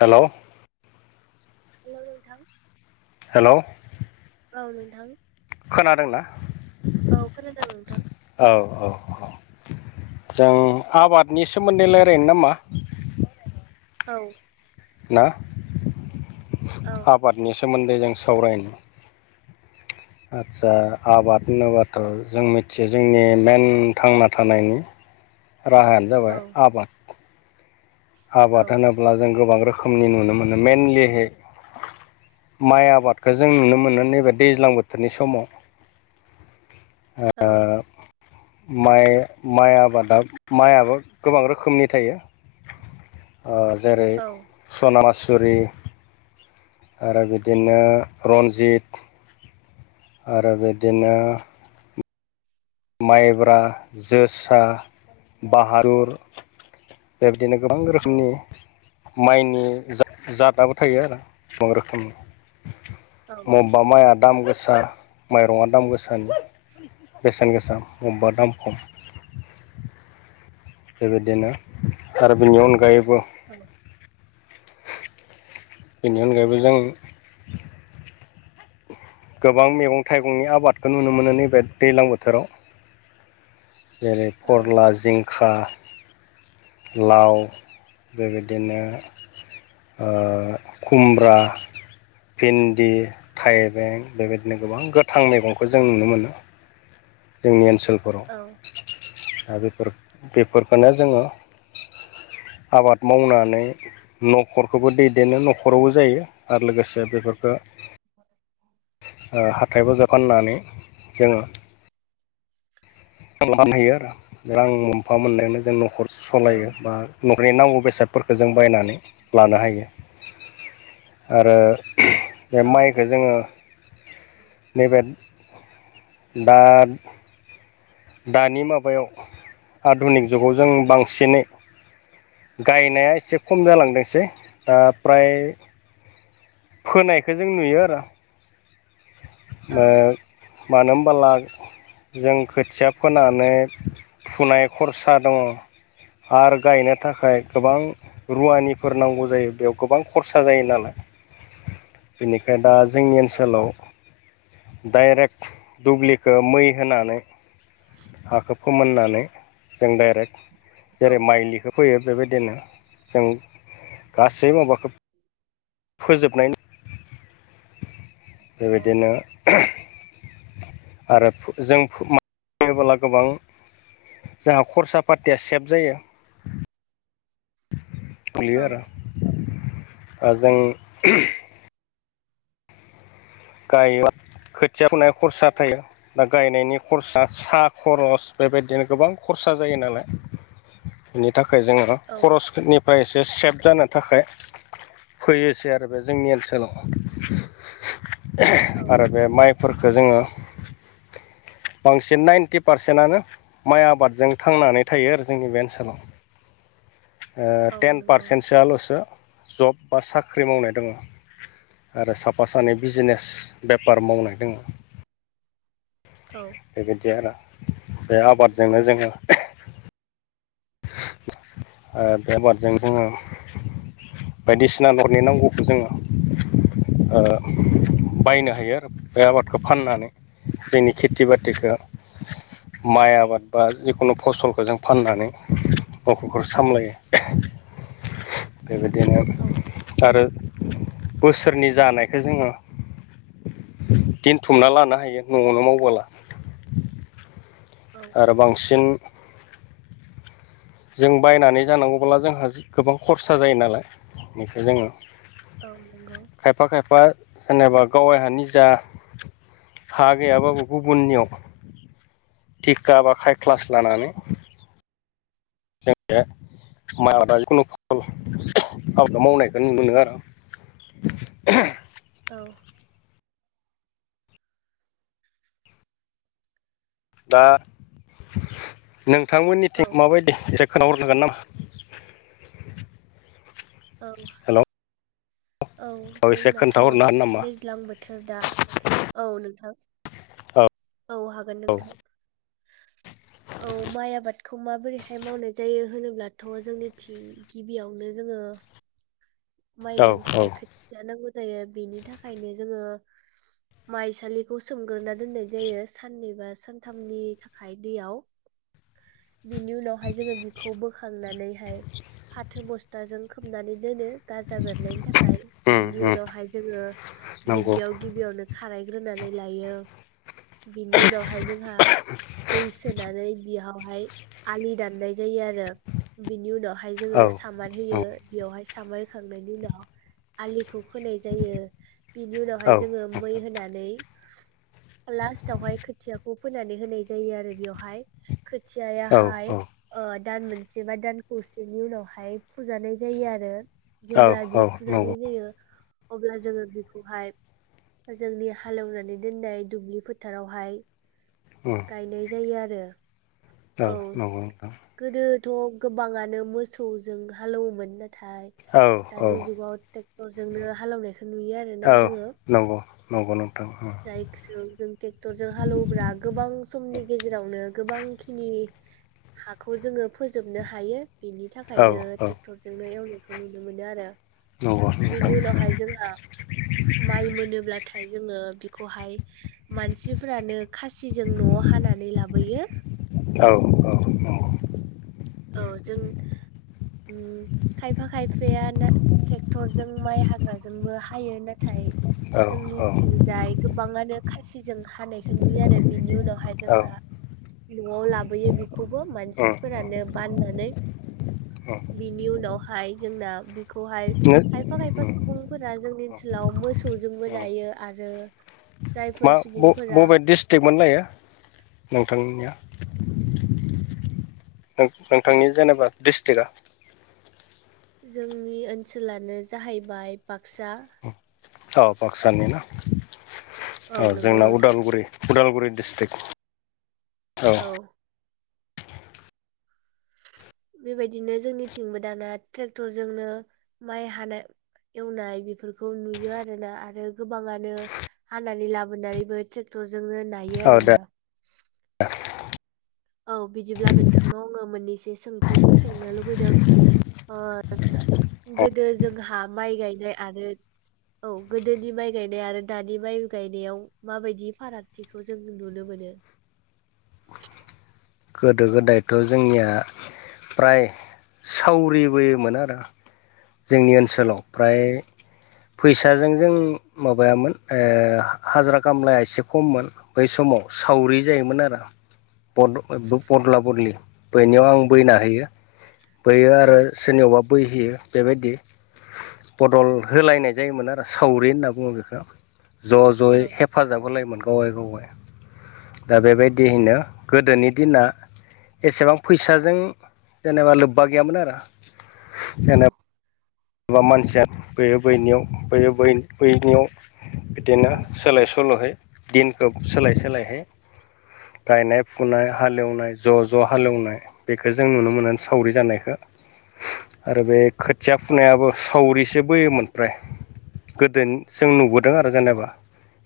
हेल'? Hello नोंथां। Hello. औ नोंथां। खोनादोंना? औ खोनादों नोंथां। औ औ औ जों आबादनि सोमोन्दै लायरायनो नामा? औ। ना औ आबादनि सोमोन्दै जों सावरायनि। आदसा आबाद होनोब्लााथ' जों मिथियो जोंनि मेन थांना थानायनि राहायानो औ जाबाय आबाद। औ आबाद होनोब्ला जों गोबां रोखोमनि नुनो मोनो मेइनलिहै माइ आबादखौ जों नुनो मोनो नैबे दैज्लां बोथोरनि समाव औ। माइ माइ आबादा माइयाबो गोबां रोखोमनि थायो। ओ जेरै औ सना मासुरि। आरो बिदिनो रनजित आरो बिदिनो माइब्रा जोसा बाहारुर बेबायदिनो गोबां औ रोखोमनि माइनि जा-जादआ थायो आरो गोबां रोखोमनि औ मब बा माइआ दाम गोसा माइरङा दाम गोसानि। दाम गोसा मबेबा दाम खम बेबायदिनो आरो बिनि अनगायैबो औ। बेनि अनगायैबो जों गोबां मैगं थाइगंनि आबादखौ नुनो मोनो नैबे दैलां बोथोराव जेरै औ फरला जिंखा लाउ बेबायदिनो ओ खुमब्रा भिन दि थाइबें बेबायदिनो गोबां गोथां मैगंखौ जों नुनो मोनो। जोंनि ओनसोलफोराव औ दा बेफोर बेफोरखौनो जोङो आबाद मावनानै न'खरखौबो दैदेनो न'खरावबो जायो आरो लोगोसे बेफोरखौ [inaudible] ओ हाथाय बाजार फाननानै जोङो फानहैयो आरो रां मोनफा मोननायनो जों न'खर औ सालायो बा न'खरनि नांगौ बेसादफोरखौ जों बायनानै लानो हायो। आरो बे औ माइखो जोङो नैबे दा दानि माबायाव आधुनिक जुगाव जों बांसिनै गायनाया एसे खम जालांदोंसै दा प्राय फोनायखौ जों नुयो आरो। ओ औ मानो होमबोला जों खोथिया फोनानै फुनाय खरसा दङ। आरो गायनो थाखाय गोबां रुवानिफोर नांगौ जायो बेयाव गोबां खरसा जायो नालाय। बेनिखाय दा जोंनि ओनसोलाव डाइरेक्ट दुब्लिखो मै होनानै हाखो फोमोननानै जों डाइरेक्ट जेरै माइलिखो फैयो बेबायदिनो जों गासै माबाखो फोजोबनाय बेबायदिनो [unintelligible] आरो फु जों फु [unintelligible] गोबां जोंहा खरसा पातिया सेभ जायो बियो औ आरो ओ जों गायोबा खोथिया फुनाय खरसा थायो बा गायनायनि खरसा सा खरस बेबायदिनो गोबां खरसा जायो नालाय इनि थाखाय जोङो खरसनि फाय एसे सेभ जानो थाखाय फैयोसै आरो बे जोंनि ओनसोलाव। औ [unintelligible] आरो बे माइफोरखो जोङो बांसिन नाइन्टि पारसेनआनो माइ आबादजों थांनानै थायो आरो जोंनि बे ओनसोलाव। ओ औ टेन नंगौ पारसेन्टसोआल'सो जब बा साख्रि मावनाय दङ। आरो साफा सानै बिजिनेस बेपार मावनाय दोङो। औ बेबायदि आर' बे आबादजोंनो जोङो ओ बे आबादजों जोङो बायदिसिना न'नि नांगौखौ जोङो ओ बायनो हायो आरो बे आबादखो फाननानै जोंनि खेति बातिखो माइ आबाद बा जिखुनु फसलखो जों फाननानै। नख'रखो सामलायो बेबायदिनो औ आरो बोसोरनि जानायखो जोङो दिनथुमना लानो हायो न'आवनो मावबोला औ आरो बांसिन जों बायनानै जानांगौबोला जोंहा गोबां खरसा जायो नालाय इनिखाय जोङो औ नोंगौ खायफा-खायफा जेनेबा गावाइ हा निजा हा गैयाबाबो गुबुननियाव थिका बा खायख्लास लानानै [unintelligible] मावनायखो मोनो आरो [unintelligible] औ दा औ नोंथांमोननिथिं माबायदि [unintelligible] नामा औ हेल' औ एसे खोन्थाहरनो जोंनाथ' हागोन नामा दैज्लां बोथोर दा औ नोंथां औ औ हागोन नोंथां। [unintelligible] औ माइ आबादखौ माबोरैहाय मावनाय जायो होनोब्लाथ' जोंनि थिं गिबियावनो जोङो माइ गायनो औ औ थाखाय खो सिया जानांगौ जायो बेनि थाखायनो जोङो माइसालिखौ सोंग्रोना दोननाय जायो साननै बा सानथामनि थाखाय दैयाव बिनि उनावहाय जोङो बिखौ बोखांनानैहाय फाथो बस्ताजों खोबनानै दोनो। गाजा बेरनायनि थाखाय उम बिनि उम उनावहाय जोङो नंगौ दुब्लियाव गिबियावनो खारायग्रोनानै लायो बिनि उनावहाय जोंहा दै सोनानै बिहावहाय आलि दाननाय जायो आरो बिनि उनावहाय औ जोङो सामार औ होयो बियावहाय सामार खांनायनि उनाव आलिखौ खोनाय जायो बिनि उनावहाय औ जोङो मै होनानै लास्टावहाय खोथियाखौ फोनानै होनाय जायो आरो बियावहाय। खोथियाया औ हाय ओ दान मोनसे बा दान खौसेनि उनावहाय फुजानाय जायो आरो जेब्ला औ बियो नंगौ फुजानाय जायो अब्ला जोङो बेखौहाय जोंनि हालेवनानै दोननाय दुब्लि फोथारावहाय उम गायनाय जायो आरो औ नांगौ नोंथां गोदोथ' गोबाङानो मोसौजों हालौवोमोन नाथाय औ औ दानि जुगाव टेक्टरजोंनो हालेवनायखौ नुयो आरो ना जोङो नोंगौ नोंगौ नोंथां औ जायखोसो जों टेक्टरजों हालौवोबा गोबां समनि गेजेरावनो गोबां खिनि हाखौ जोङो फोजोबनो हायो बिनि थाख औ खायनो औ टेक्टरजोंनो एवनायखौ नुनो मोनो आरो नंगौ नोंथां बेनि उनावहाय जोंहा माइ मोनोब्लाथाय जोङो बेखौहाय मानसिफ्रानो खासिजों न'आव हानानै लाबोयो औ औ औ औ जों उम खायफा खायफाया ना टेक्टरजों माइ हा ग्राजोंबो हायो नाथाय औ जोंनिथिंजाय गोबाङानो खासिजों हानायखौ नुयो आरो बिनि उनावहाय औ जोंहा न'आव लाबोयो बिखौबो उम उम मानसिफोरानो बाननानै उम बिनि उनावहाय जोंना बि खौहाय नो खायफा खायफा सुबुंफोरा जोंनि ओनसोलाव मोसौ खौजोंबो नायो आरो जायफोर सुबुंफोरा स्टिटमोन नायो नोंथांनिया नों नोंथांनि जेनेबा डिस्टका जोंनि ओनसोलानो जाहैबाय बाक्सा औ बाक्सानि ना औ नंगौ जोंना नोंथां उदालगुरि उदालगुरि डिस्टक औ बेबादिनो जोंनिथिंबो दाना टेक्टरजोंनो माइ हानो एवनाय बिफोरखौ नुयो आरोना आरो गोबाङानो हानानै लाबोनानैबो टेक्टरजोंनो नायो औ दे आरोना औ बिदिब्ला नोंथांनाव आङो मोननैसो सोंथिफोर सोंनो लुुगैदों ओ जा गोदो जोंहा माइ गायनाय आरो औ गोदोनि माइ गायनाय आरो दानि माइ गायनायाव माबायदि फारागथिखौ जों नुनो मोनो गोदो गोदायथ' जोंनिया प्राय सावरिबोयोमोन आरो जोंनि ओनसोलाव प्राय फैसाजों जों माबायामोन ओ हाजारा कामलाया एसे खममोन। बै समाव सावरि जायोमोन आरो। बद ओ बो बदला बदलि बैनायाव आं बैना होयो। बैयो औ आरो सोरनियावबा बैहैयो। बेबायदि बदल होलायनाय जायोमोन आरो सावरि होनना बुङो बेखो। ज' औ ज'यै हेफाजाब होलायोमोन गावगाय गावगाय दा बेबायदिहैनो गोदोनि दिना एसेबां फैसाजों जेनेबा लोब्बा गैयामोन आरो औ जेनेब एबा मानसिया बैयो बैनियाव बैयो बै बैनियाव बिदिनो औ सोलाय सोल'है दिनखौ सोलाय सोलायहै गायनाय फुनाय हालेवनाय ज' ज' हालेवनाय बेखो जों नुनो मोनो सावरि जानायखो आरो बे खोथिया औ फुनायाबो सावरिसो बोयोमोन प्राय गोदो जों नुबोदों आरो जेनेबा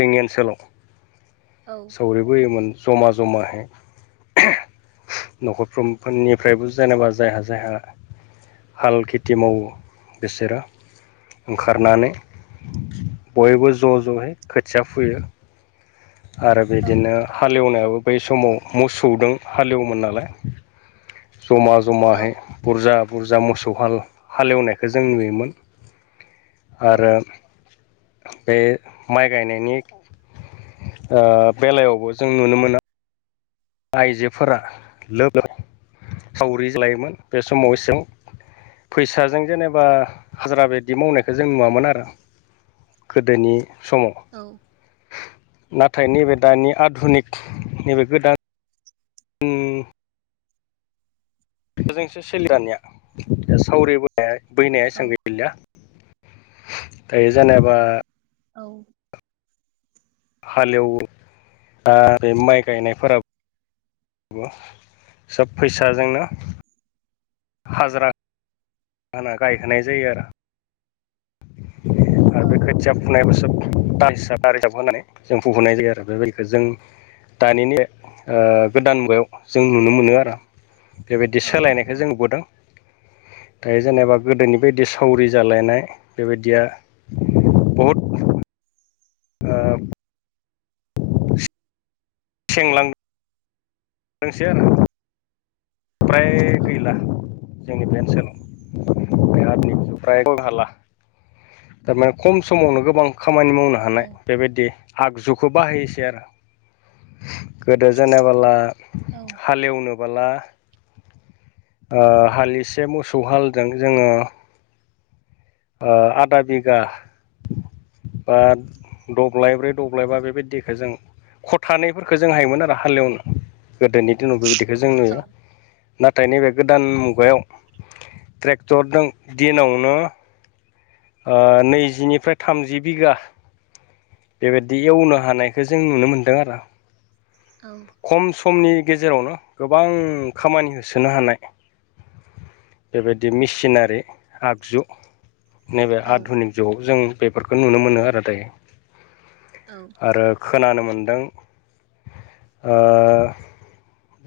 जोंनि ओनसोलाव औ। सौरिबोयोमोन जमा जमाहाय। न'खरफ्रोम फोरनिफ्रायबो जेनेबा जायहा जायहा हाल खेथि मावो। बेसेरो ओंखारनानै बयबो ज' ज'यै खोथिया फुयो। आरो औ औ बिदिनो हालेवनायाबो बै समाव मोसौदों हालेवोमोन नालाय। जमा जमाहै औ बुरजा बुरजा मोसौ हाल हालेवनायखौ जों नुयोमोन। औ आरो बे माइ गायनायनि ओ बेलायावबो जों आइजोफोरा लोब सावरि जालायोमोन बे समाव एसों फैसाजों जेनेबा हाजारा बे बिदि मावनायखौ जों नुवामोन आरो गोदोनि समाव। औ। नाथाय नैबे दानि आधुनिक नैबे गोदान [unintelligible] जोंसो सोलि दानिया सावरि बै बैनाया एसां गैलिया। दायो जेनेबा औ हालेवो आ बे माइ गायनायफोराब सोब फैसाजोंनो हाजरा आना गायहोनाय जायो आरो आरो औ बे खोथिया फु फुनायाबो सोब दा हिसाब दा हिसाब होनानै जों फुहुनाय जायो आरो बेबायदिखो जों दानिनि ओ गोदान मुगायाव जों नुनो मोनो आर' बेबायदि औ सोलायनायखौ नंगौ जों नुबोदों दायो जेनेबा गोदोनि बायदि सावरि जालायनाय बेबायदिया बहुद ओ सेंलां दोंसै आरो प्राय औ गैला। जोंनि बे ओनसोलाव बेहारनि फ्राय ख हाला थारमाने खम समावनो गोबां खामानि मावनो औ हानाय बेबायदि आगजुखौ बाहायसै आरो गोदो जेनेबोला औ हालेवनोबोला हासे मोसौ हालजों जोङो आदा बिगा बा दब्लायब्रै दब्लायबा बेबायदिखौ जों खथानैफोरखौ जों हायोमोन आरो हालेवनो गोदोनि दिनाव बेबायदिखौ जों औ नुयो। नाथाय नैबे गोदान मुगायाव ट्रेक्टरजों दिनावनो नैजिनिफ्राय थामजि बिगा बेबायदि एवनो हानायखौ जों नुनो मोन्दों आरो। औ। खम समनि गेजेरावनो गोबां खामानि होसोनो हानाय। बेबायदि मेसिनारि आगजु। नैबे औ आधुनिक जुगाव जों बेफोरखौ नुनो मोनो आरो दायो। औ। आरो खोनानो मोनदों। ओ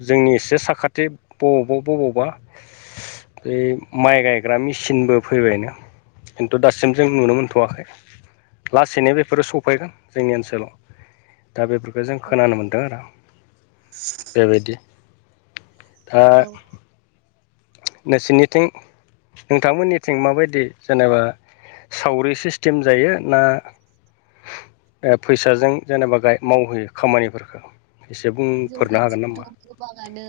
जोंनि एसे साखाथि बबावबा बबावबा बे माइ गायग्रा मेचिनबो फैबायनो खिन्थु दासिम जों नुनो मोन थ'वाखै लासैनो बेफोरो सफैगोन जोंनि ओनसोलाव। दा बेफोरखौ जों औ खोनानो मोन्दों आरो। [inaudible] बेबायदि। [inaudible] दा औ नोंसिनिथिं नोंथांमोननिथिं माबायदि जेनेबा सावरि सिस्टेम जायो ना ए फैसाजों जेनेबा ग मावहोयो खामानिफोरखौ? एसे बुं जोंनि दिंथ' गोबाङानो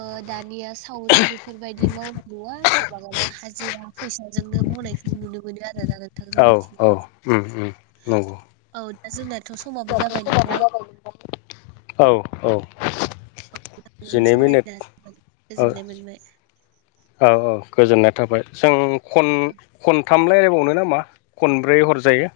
ओ दानिया सावरि बेफोरबायदि मावनाय नुवा गोबाङानो हाजिरा फैसाजोंनो मावनायखौ नुनो मोनो आरो। ओ जागोनथार औ औ जोंनिथिंजाय। उम उम नंगौ [inaudible] औ दा जोंनाथ' समाबो जाबाय नोंथां। औ औ। [inaudible] नोंजों जिनै मिनिट सावरायना [unintelligible] औ गोजोननाय मोनबाय। औ औ गोजोननाय थाबाय। जों खन-खनथाम रायलायबावनो नामा? खनब्रै हरजायो।